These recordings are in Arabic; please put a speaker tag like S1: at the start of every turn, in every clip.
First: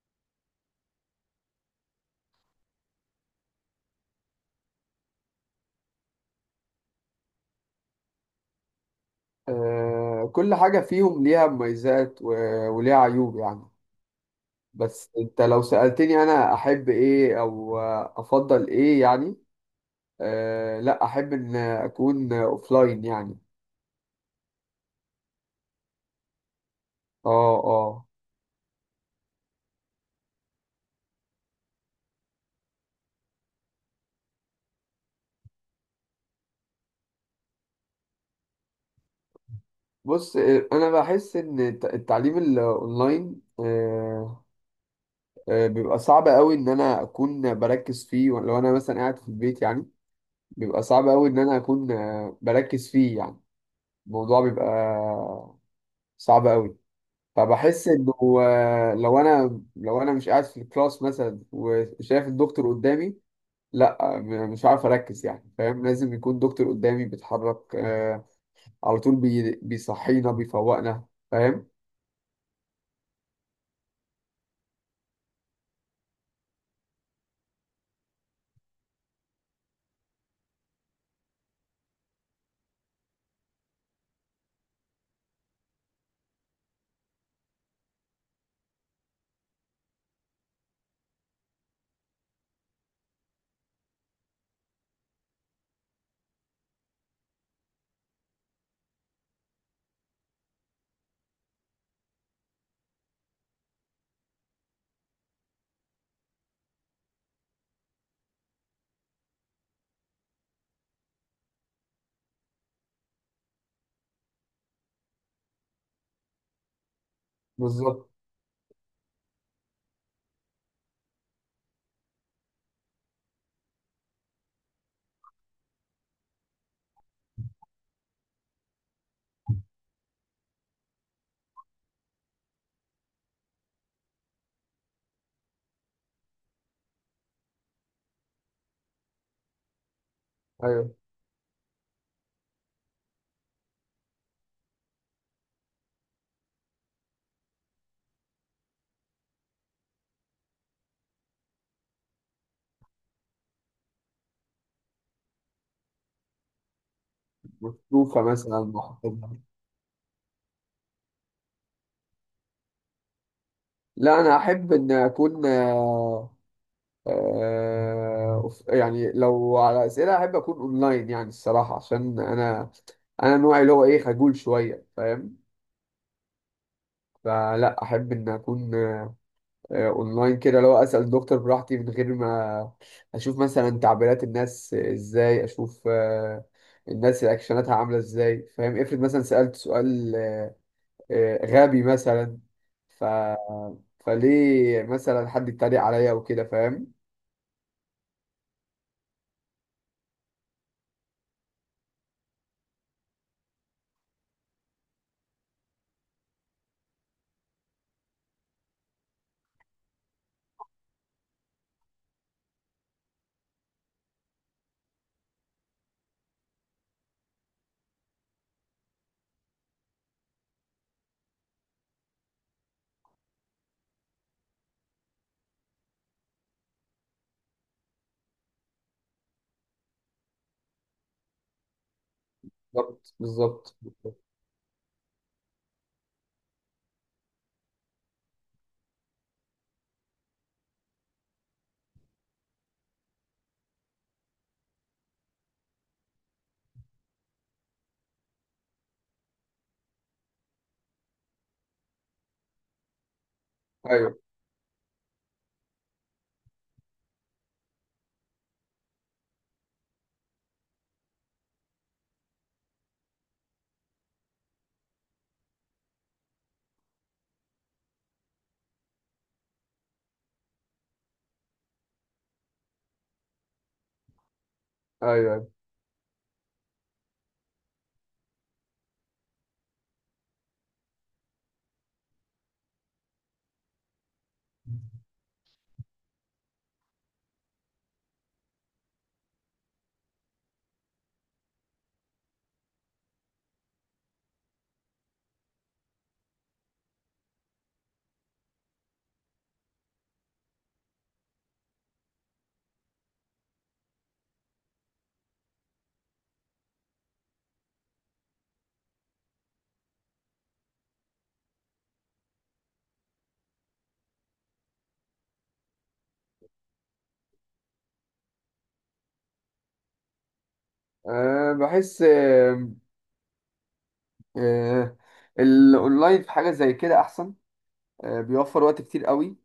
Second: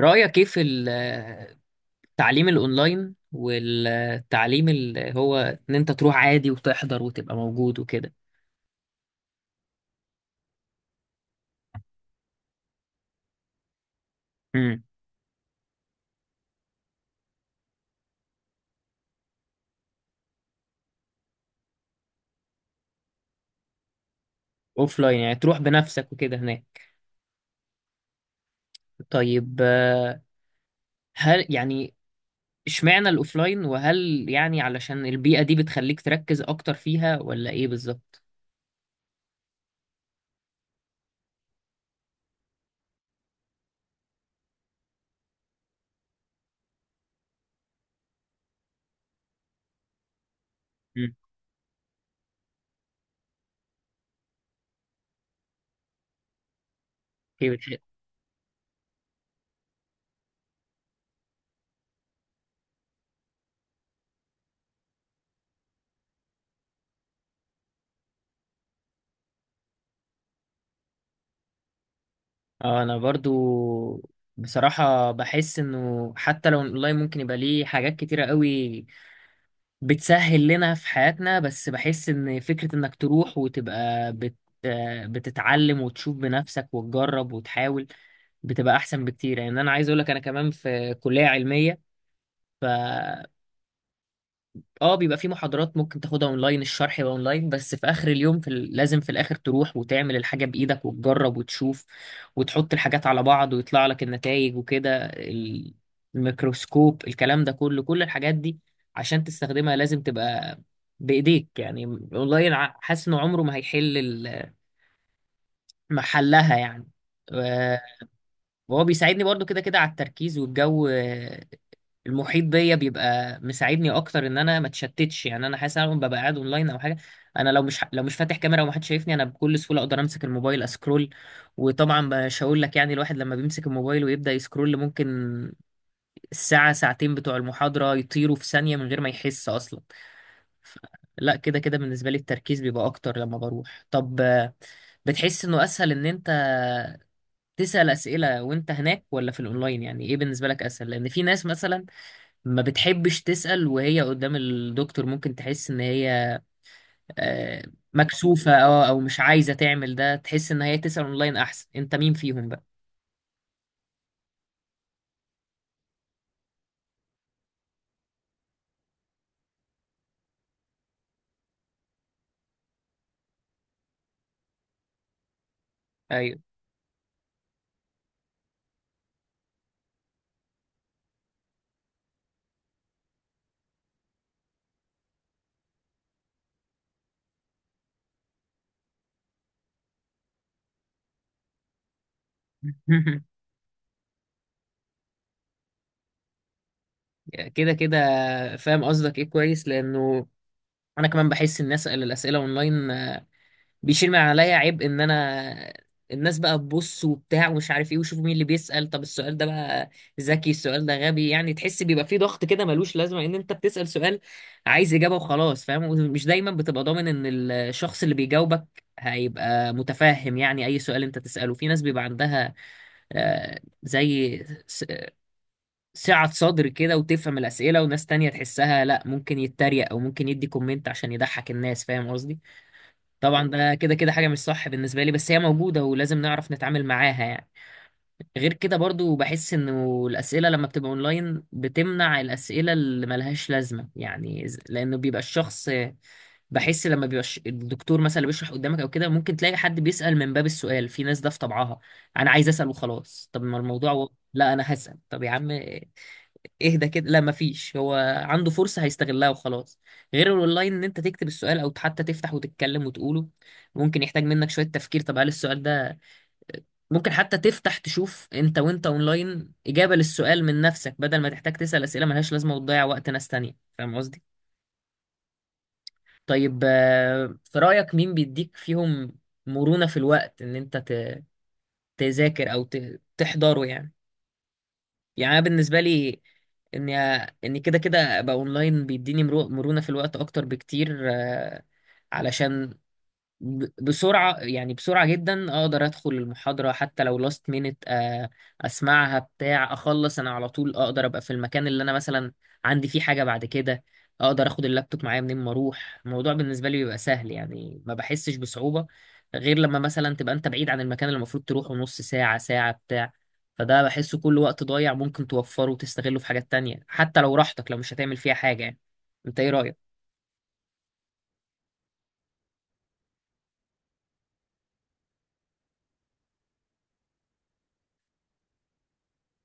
S1: رأيك ايه في التعليم الاونلاين، والتعليم اللي هو ان انت تروح عادي وتحضر وتبقى موجود وكده.
S2: كل حاجة فيهم ليها مميزات وليها عيوب يعني.
S1: امم.
S2: بس انت لو سألتني، انا احب ايه او افضل ايه يعني. لا، احب ان اكون اوفلاين يعني.
S1: اوفلاين يعني تروح بنفسك وكده هناك.
S2: اه اه.
S1: طيب. هل يعني، اشمعنى الاوفلاين؟ وهل يعني علشان البيئة دي بتخليك تركز اكتر فيها ولا ايه بالظبط؟
S2: بص، انا بحس ان التعليم الاونلاين بيبقى صعب قوي ان انا اكون بركز فيه لو انا مثلا قاعد في البيت يعني. بيبقى صعب
S1: امم.
S2: قوي ان انا اكون بركز فيه يعني. الموضوع بيبقى صعب قوي،
S1: ايه بتحب؟
S2: فبحس انه لو انا مش قاعد في الكلاس مثلا وشايف الدكتور قدامي، لا، مش عارف اركز يعني، فاهم. لازم يكون دكتور قدامي بيتحرك على طول، بيصحينا بيفوقنا، فاهم.
S1: اه، انا برضو بصراحة بحس انه حتى لو الاونلاين ممكن يبقى ليه حاجات كتيرة قوي بتسهل لنا في حياتنا، بس بحس ان فكرة انك تروح وتبقى بتتعلم وتشوف بنفسك وتجرب وتحاول بتبقى احسن بكتير. يعني انا عايز اقولك، انا كمان في كلية علمية. اه، بيبقى في محاضرات ممكن تاخدها اونلاين، الشرح يبقى اونلاين، بس في اخر اليوم لازم في الاخر تروح وتعمل الحاجة بايدك وتجرب وتشوف وتحط الحاجات على بعض ويطلع لك النتائج وكده. الميكروسكوب، الكلام ده كله، كل الحاجات دي عشان تستخدمها لازم تبقى بايديك يعني. اونلاين، حاسس انه عمره ما هيحل محلها يعني. و-
S2: بالظبط.
S1: وهو بيساعدني برضو كده كده على التركيز، والجو المحيط بيا بيبقى مساعدني اكتر ان انا ما اتشتتش. يعني انا حاسس ان انا ببقى قاعد اونلاين او حاجه، انا لو مش فاتح كاميرا ومحدش شايفني انا بكل سهوله اقدر امسك الموبايل اسكرول. وطبعا مش هقول لك يعني، الواحد لما بيمسك الموبايل ويبدا يسكرول ممكن الساعه ساعتين بتوع المحاضره يطيروا في ثانيه من غير ما يحس اصلا. ف-
S2: ايوه.
S1: لا، كده كده بالنسبه لي التركيز بيبقى اكتر لما بروح. طب، بتحس انه اسهل ان انت تسأل أسئلة وانت هناك ولا في الاونلاين؟ يعني ايه بالنسبة لك اسهل؟ لان في ناس مثلا ما بتحبش تسأل وهي قدام الدكتور، ممكن تحس ان هي آه،
S2: مكتوفة
S1: مكسوفة،
S2: مثلا،
S1: اه، او مش
S2: محفظة.
S1: عايزة تعمل ده، تحس ان هي تسأل اونلاين احسن. انت مين فيهم بقى؟
S2: لا، انا احب ان اكون يعني لو على اسئله احب اكون اونلاين يعني الصراحه، عشان انا نوعي اللي هو ايه، خجول شويه، فاهم.
S1: ايوه.
S2: فلا احب ان اكون اونلاين كده، لو اسال دكتور براحتي من غير ما اشوف مثلا تعبيرات الناس ازاي، اشوف الناس رياكشناتها عامله ازاي، فاهم. افرض مثلا سالت سؤال غبي مثلا، ف فليه مثلا حد يتريق عليا وكده، فاهم.
S1: كده كده فاهم قصدك ايه، كويس. لانه انا كمان بحس ان اسأل الاسئلة اونلاين بيشيل من عليا عيب، ان انا الناس بقى تبص وبتاع ومش عارف ايه، وشوفوا مين اللي بيسأل، طب السؤال ده بقى ذكي، السؤال ده غبي. يعني تحس بيبقى فيه ضغط كده ملوش لازمة، ان انت بتسأل سؤال عايز إجابة وخلاص فاهم. ومش دايما بتبقى ضامن ان الشخص اللي بيجاوبك هيبقى متفاهم، يعني اي سؤال انت تسأله في ناس بيبقى عندها زي س- سعة صدر كده وتفهم الأسئلة، وناس تانية تحسها لا، ممكن يتريق او ممكن يدي كومنت عشان يضحك الناس، فاهم قصدي.
S2: بالظبط،
S1: طبعا ده
S2: بالظبط.
S1: كده كده حاجة مش صح بالنسبة لي، بس هي موجودة ولازم نعرف نتعامل معاها يعني. غير كده برضو بحس انه الأسئلة لما بتبقى اونلاين بتمنع الأسئلة اللي ملهاش لازمة، يعني لأنه بيبقى الشخص بحس لما بيبقى الدكتور مثلا اللي بيشرح قدامك أو كده، ممكن تلاقي حد بيسأل من باب السؤال، في ناس ده في طبعها أنا عايز أسأل وخلاص، طب ما الموضوع
S2: ايوه،
S1: لا أنا هسأل. طب يا عم اهدى كده، لا مفيش، هو عنده فرصة هيستغلها وخلاص. غير الاونلاين ان انت تكتب السؤال او حتى تفتح وتتكلم وتقوله ممكن يحتاج منك شوية تفكير، طب هل السؤال ده ممكن حتى تفتح تشوف انت وانت اونلاين اجابة للسؤال من نفسك بدل ما تحتاج تسأل اسئلة ملهاش لازمة وتضيع وقت ناس تانية، فاهم قصدي.
S2: ايوه.
S1: طيب، في رأيك مين بيديك فيهم مرونة في الوقت ان انت تذاكر او تحضره يعني؟ يعني انا بالنسبه لي اني اني كده كده ابقى اونلاين بيديني مرونه في الوقت اكتر بكتير. علشان بسرعة يعني، بسرعة جدا أقدر أدخل المحاضرة حتى لو لاست مينت. أسمعها بتاع أخلص أنا على طول أقدر أبقى في المكان اللي أنا مثلا عندي فيه حاجة بعد كده. أقدر أخد اللابتوب معايا منين ما أروح، الموضوع بالنسبة لي بيبقى سهل يعني، ما بحسش بصعوبة. غير لما مثلا تبقى أنت بعيد عن المكان اللي المفروض تروحه نص ساعة ساعة بتاع. فده بحسه كل وقت ضايع ممكن توفره وتستغله في حاجات تانية، حتى لو راحتك، لو مش هتعمل فيها حاجة يعني. أنت إيه رأيك؟
S2: بحس أه الاونلاين في حاجه زي كده احسن. أه، بيوفر وقت كتير قوي.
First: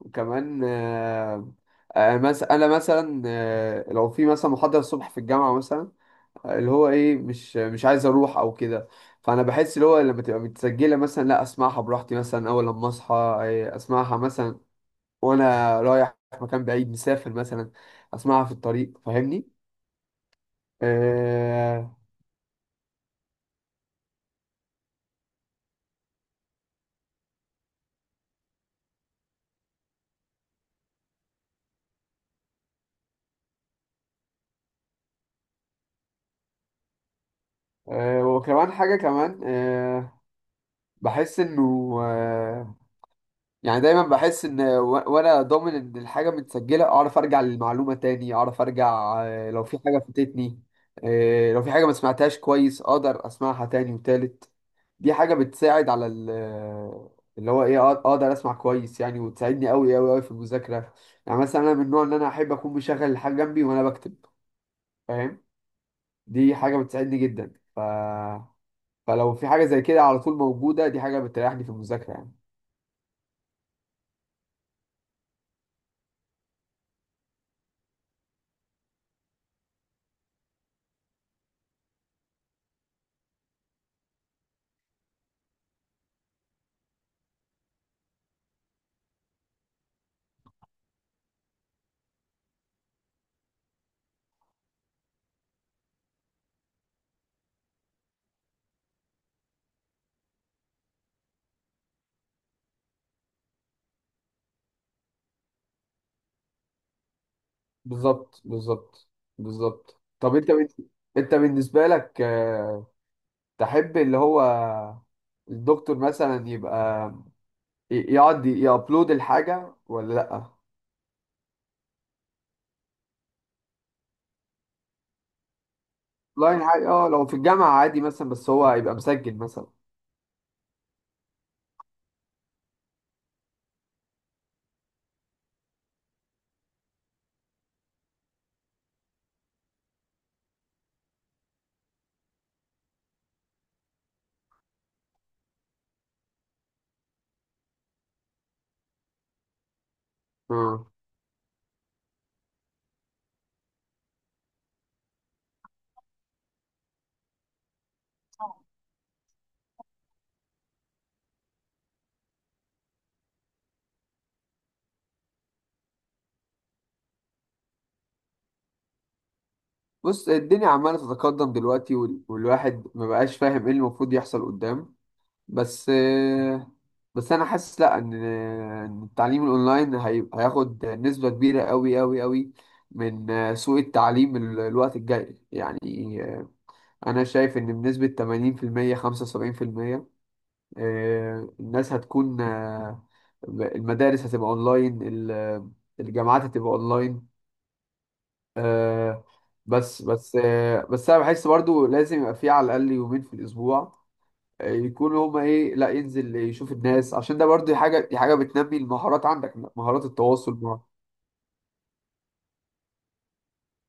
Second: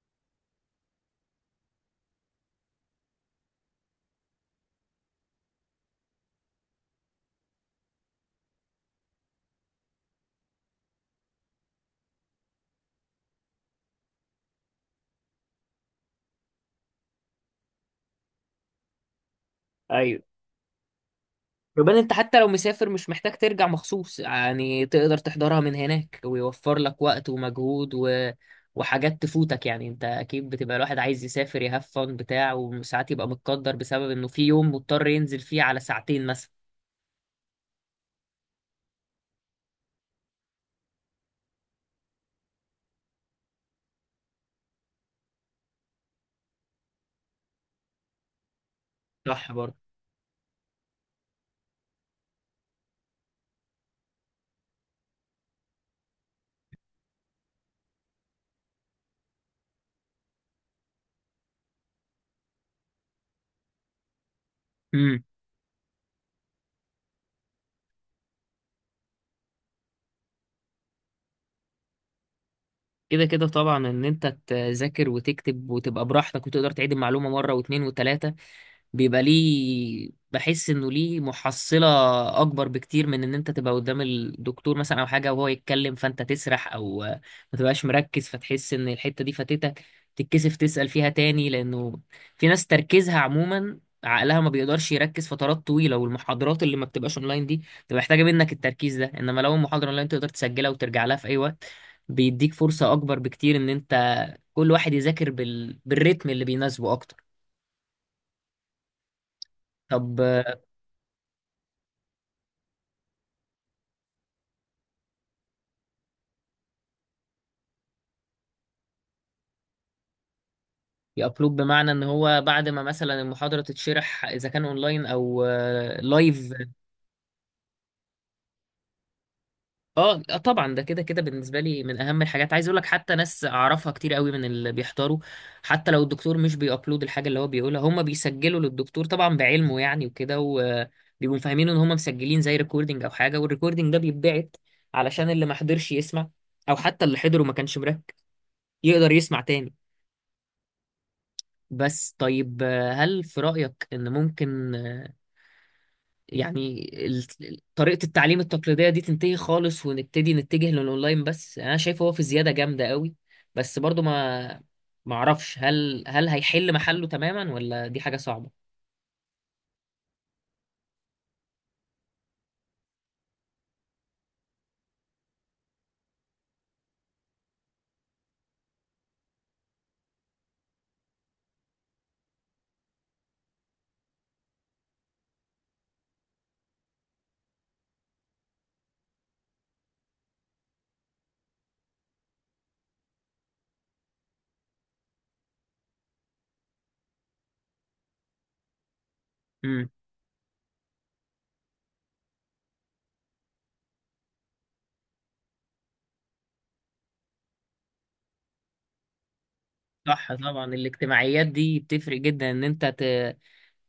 S2: وكمان انا مثلا، لو في مثلا محاضرة الصبح في الجامعة مثلا، اللي هو ايه، مش عايز اروح او كده، فانا بحس اللي هو لما تبقى متسجلة مثلا، لا، اسمعها براحتي مثلا، اول لما اصحى اسمعها مثلا وانا رايح مكان بعيد مسافر مثلا، اسمعها في الطريق، فاهمني. آه،
S1: يبقى انت حتى لو مسافر مش محتاج ترجع مخصوص، يعني تقدر تحضرها من هناك ويوفر لك وقت ومجهود وحاجات تفوتك، يعني انت اكيد بتبقى الواحد عايز يسافر يهاف فن بتاع، وساعات يبقى متقدر بسبب انه في يوم مضطر ينزل فيه على ساعتين مثلا.
S2: وكمان حاجة كمان، بحس انه آه، يعني دايما بحس ان وانا ضامن ان الحاجه متسجله، اعرف ارجع للمعلومه تاني، اعرف ارجع
S1: صح
S2: لو
S1: برضه.
S2: في حاجه فاتتني، لو في حاجه ما سمعتهاش كويس اقدر اسمعها تاني وتالت. دي حاجه بتساعد على اللي هو ايه، اقدر اسمع كويس يعني، وتساعدني قوي قوي قوي في المذاكره. يعني مثلا انا من النوع ان انا احب اكون مشغل الحاجه جنبي وانا بكتب،
S1: امم.
S2: فاهم. دي حاجه بتساعدني جدا، فلو في حاجه زي كده على طول موجوده، دي حاجه بتريحني في المذاكره يعني.
S1: كده كده طبعا، ان انت تذاكر وتكتب وتبقى براحتك وتقدر تعيد المعلومة مرة واثنين وثلاثة بيبقى ليه، بحس انه ليه محصلة اكبر بكتير من ان انت تبقى قدام الدكتور مثلا او حاجة وهو يتكلم فانت تسرح او ما تبقاش مركز، فتحس ان الحتة دي فاتتك، تتكسف تسأل فيها تاني، لانه في ناس تركيزها عموما عقلها ما بيقدرش يركز فترات طويلة، والمحاضرات اللي ما بتبقاش اونلاين دي بتبقى محتاجة منك التركيز ده. انما لو المحاضرة اونلاين تقدر تسجلها وترجع لها في اي وقت، بيديك فرصة اكبر بكتير ان انت كل واحد يذاكر بالريتم اللي بيناسبه اكتر.
S2: بالظبط، بالظبط، بالظبط.
S1: طب،
S2: طب انت انت بالنسبه لك تحب اللي هو الدكتور مثلا يبقى يقعد يابلود الحاجه ولا لا؟
S1: يابلود بمعنى ان هو بعد ما مثلا المحاضره تتشرح اذا كان اونلاين او لايف.
S2: لاين حاجه، اه. لو في الجامعه عادي مثلا، بس هو يبقى مسجل مثلا.
S1: اه، طبعا ده كده كده بالنسبه لي من اهم الحاجات. عايز اقول لك حتى ناس اعرفها كتير قوي من اللي بيحضروا، حتى لو الدكتور مش بيابلود الحاجه اللي هو بيقولها هم بيسجلوا للدكتور طبعا بعلمه يعني وكده، وبيبقوا فاهمين ان هم مسجلين زي ريكوردنج او حاجه، والريكوردنج ده بيتبعت علشان اللي ما حضرش يسمع، او حتى اللي حضره ما كانش مركز يقدر يسمع تاني.
S2: اه،
S1: بس، طيب، هل في رايك ان ممكن يعني طريقة التعليم التقليدية دي تنتهي خالص ونبتدي نتجه للأونلاين بس؟ يعني أنا شايفه هو في زيادة جامدة قوي، بس برضو ما أعرفش هل هيحل محله تماما ولا دي حاجة صعبة.
S2: بص، الدنيا عماله تتقدم دلوقتي، والواحد ما بقاش فاهم ايه المفروض يحصل قدام. بس، بس انا حاسس لا، ان إن التعليم الاونلاين هياخد نسبة كبيرة قوي قوي قوي من سوق التعليم، الوقت الجاي يعني. انا شايف ان بنسبة 80% 75% الناس هتكون، المدارس هتبقى اونلاين، الجامعات هتبقى اونلاين، آه،
S1: امم.
S2: بس بس انا بحس برضو لازم يبقى في على الاقل يومين في الاسبوع يكونوا هما ايه، لا، ينزل يشوف الناس، عشان ده برضه حاجه، دي حاجه بتنمي المهارات عندك، مهارات
S1: صح
S2: التواصل
S1: طبعا، الاجتماعيات دي بتفرق جدا، إن أنت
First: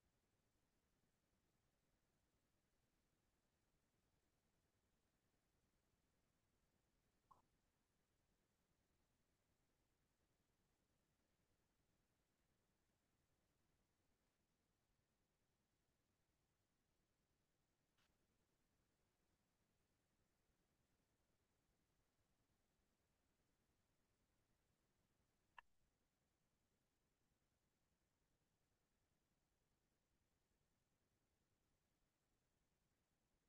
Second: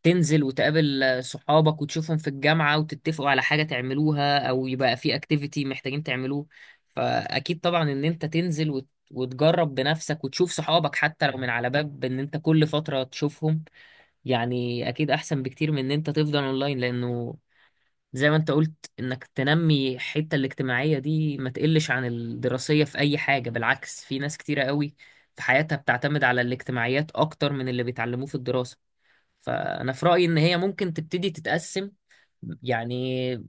S1: تنزل وتقابل صحابك وتشوفهم في الجامعة وتتفقوا على حاجة تعملوها، أو يبقى في اكتيفيتي محتاجين تعملوه. فأكيد طبعا إن أنت تنزل وتجرب بنفسك وتشوف صحابك حتى لو من على باب إن أنت كل فترة تشوفهم، يعني أكيد أحسن بكتير من إن أنت تفضل أونلاين. لأنه زي ما أنت قلت إنك تنمي الحتة الاجتماعية دي، ما تقلش عن الدراسية في أي حاجة، بالعكس في ناس كتيرة قوي في حياتها بتعتمد على الاجتماعيات أكتر من اللي بيتعلموه في الدراسة. فأنا في رأيي إن هي ممكن تبتدي تتقسم، يعني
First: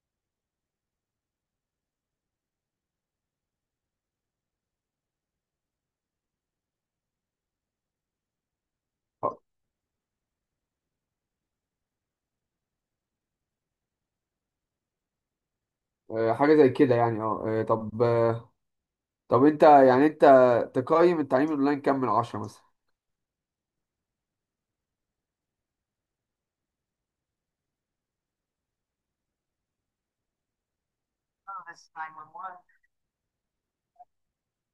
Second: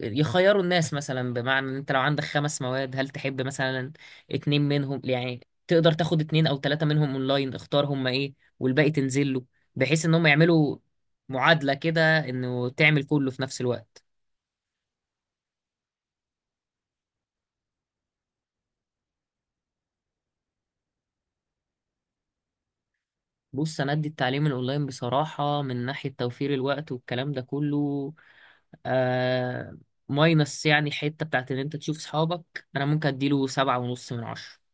S1: يخيروا الناس مثلا، بمعنى إن أنت لو عندك 5 مواد هل تحب مثلا 2 منهم يعني؟ تقدر تاخد 2 أو 3 منهم أونلاين، اختار هما إيه، والباقي تنزل له، بحيث إن هم يعملوا معادلة كده، إنه تعمل كله في نفس الوقت.
S2: حاجه زي كده يعني. اه طب، انت يعني انت تقيم التعليم الاونلاين كام من 10
S1: بص، أنا أدي التعليم الأونلاين بصراحة من ناحية توفير الوقت والكلام ده كله آه ماينس يعني حتة بتاعت إن أنت تشوف
S2: مثلا؟
S1: صحابك، أنا ممكن أديله 7.5 من 10.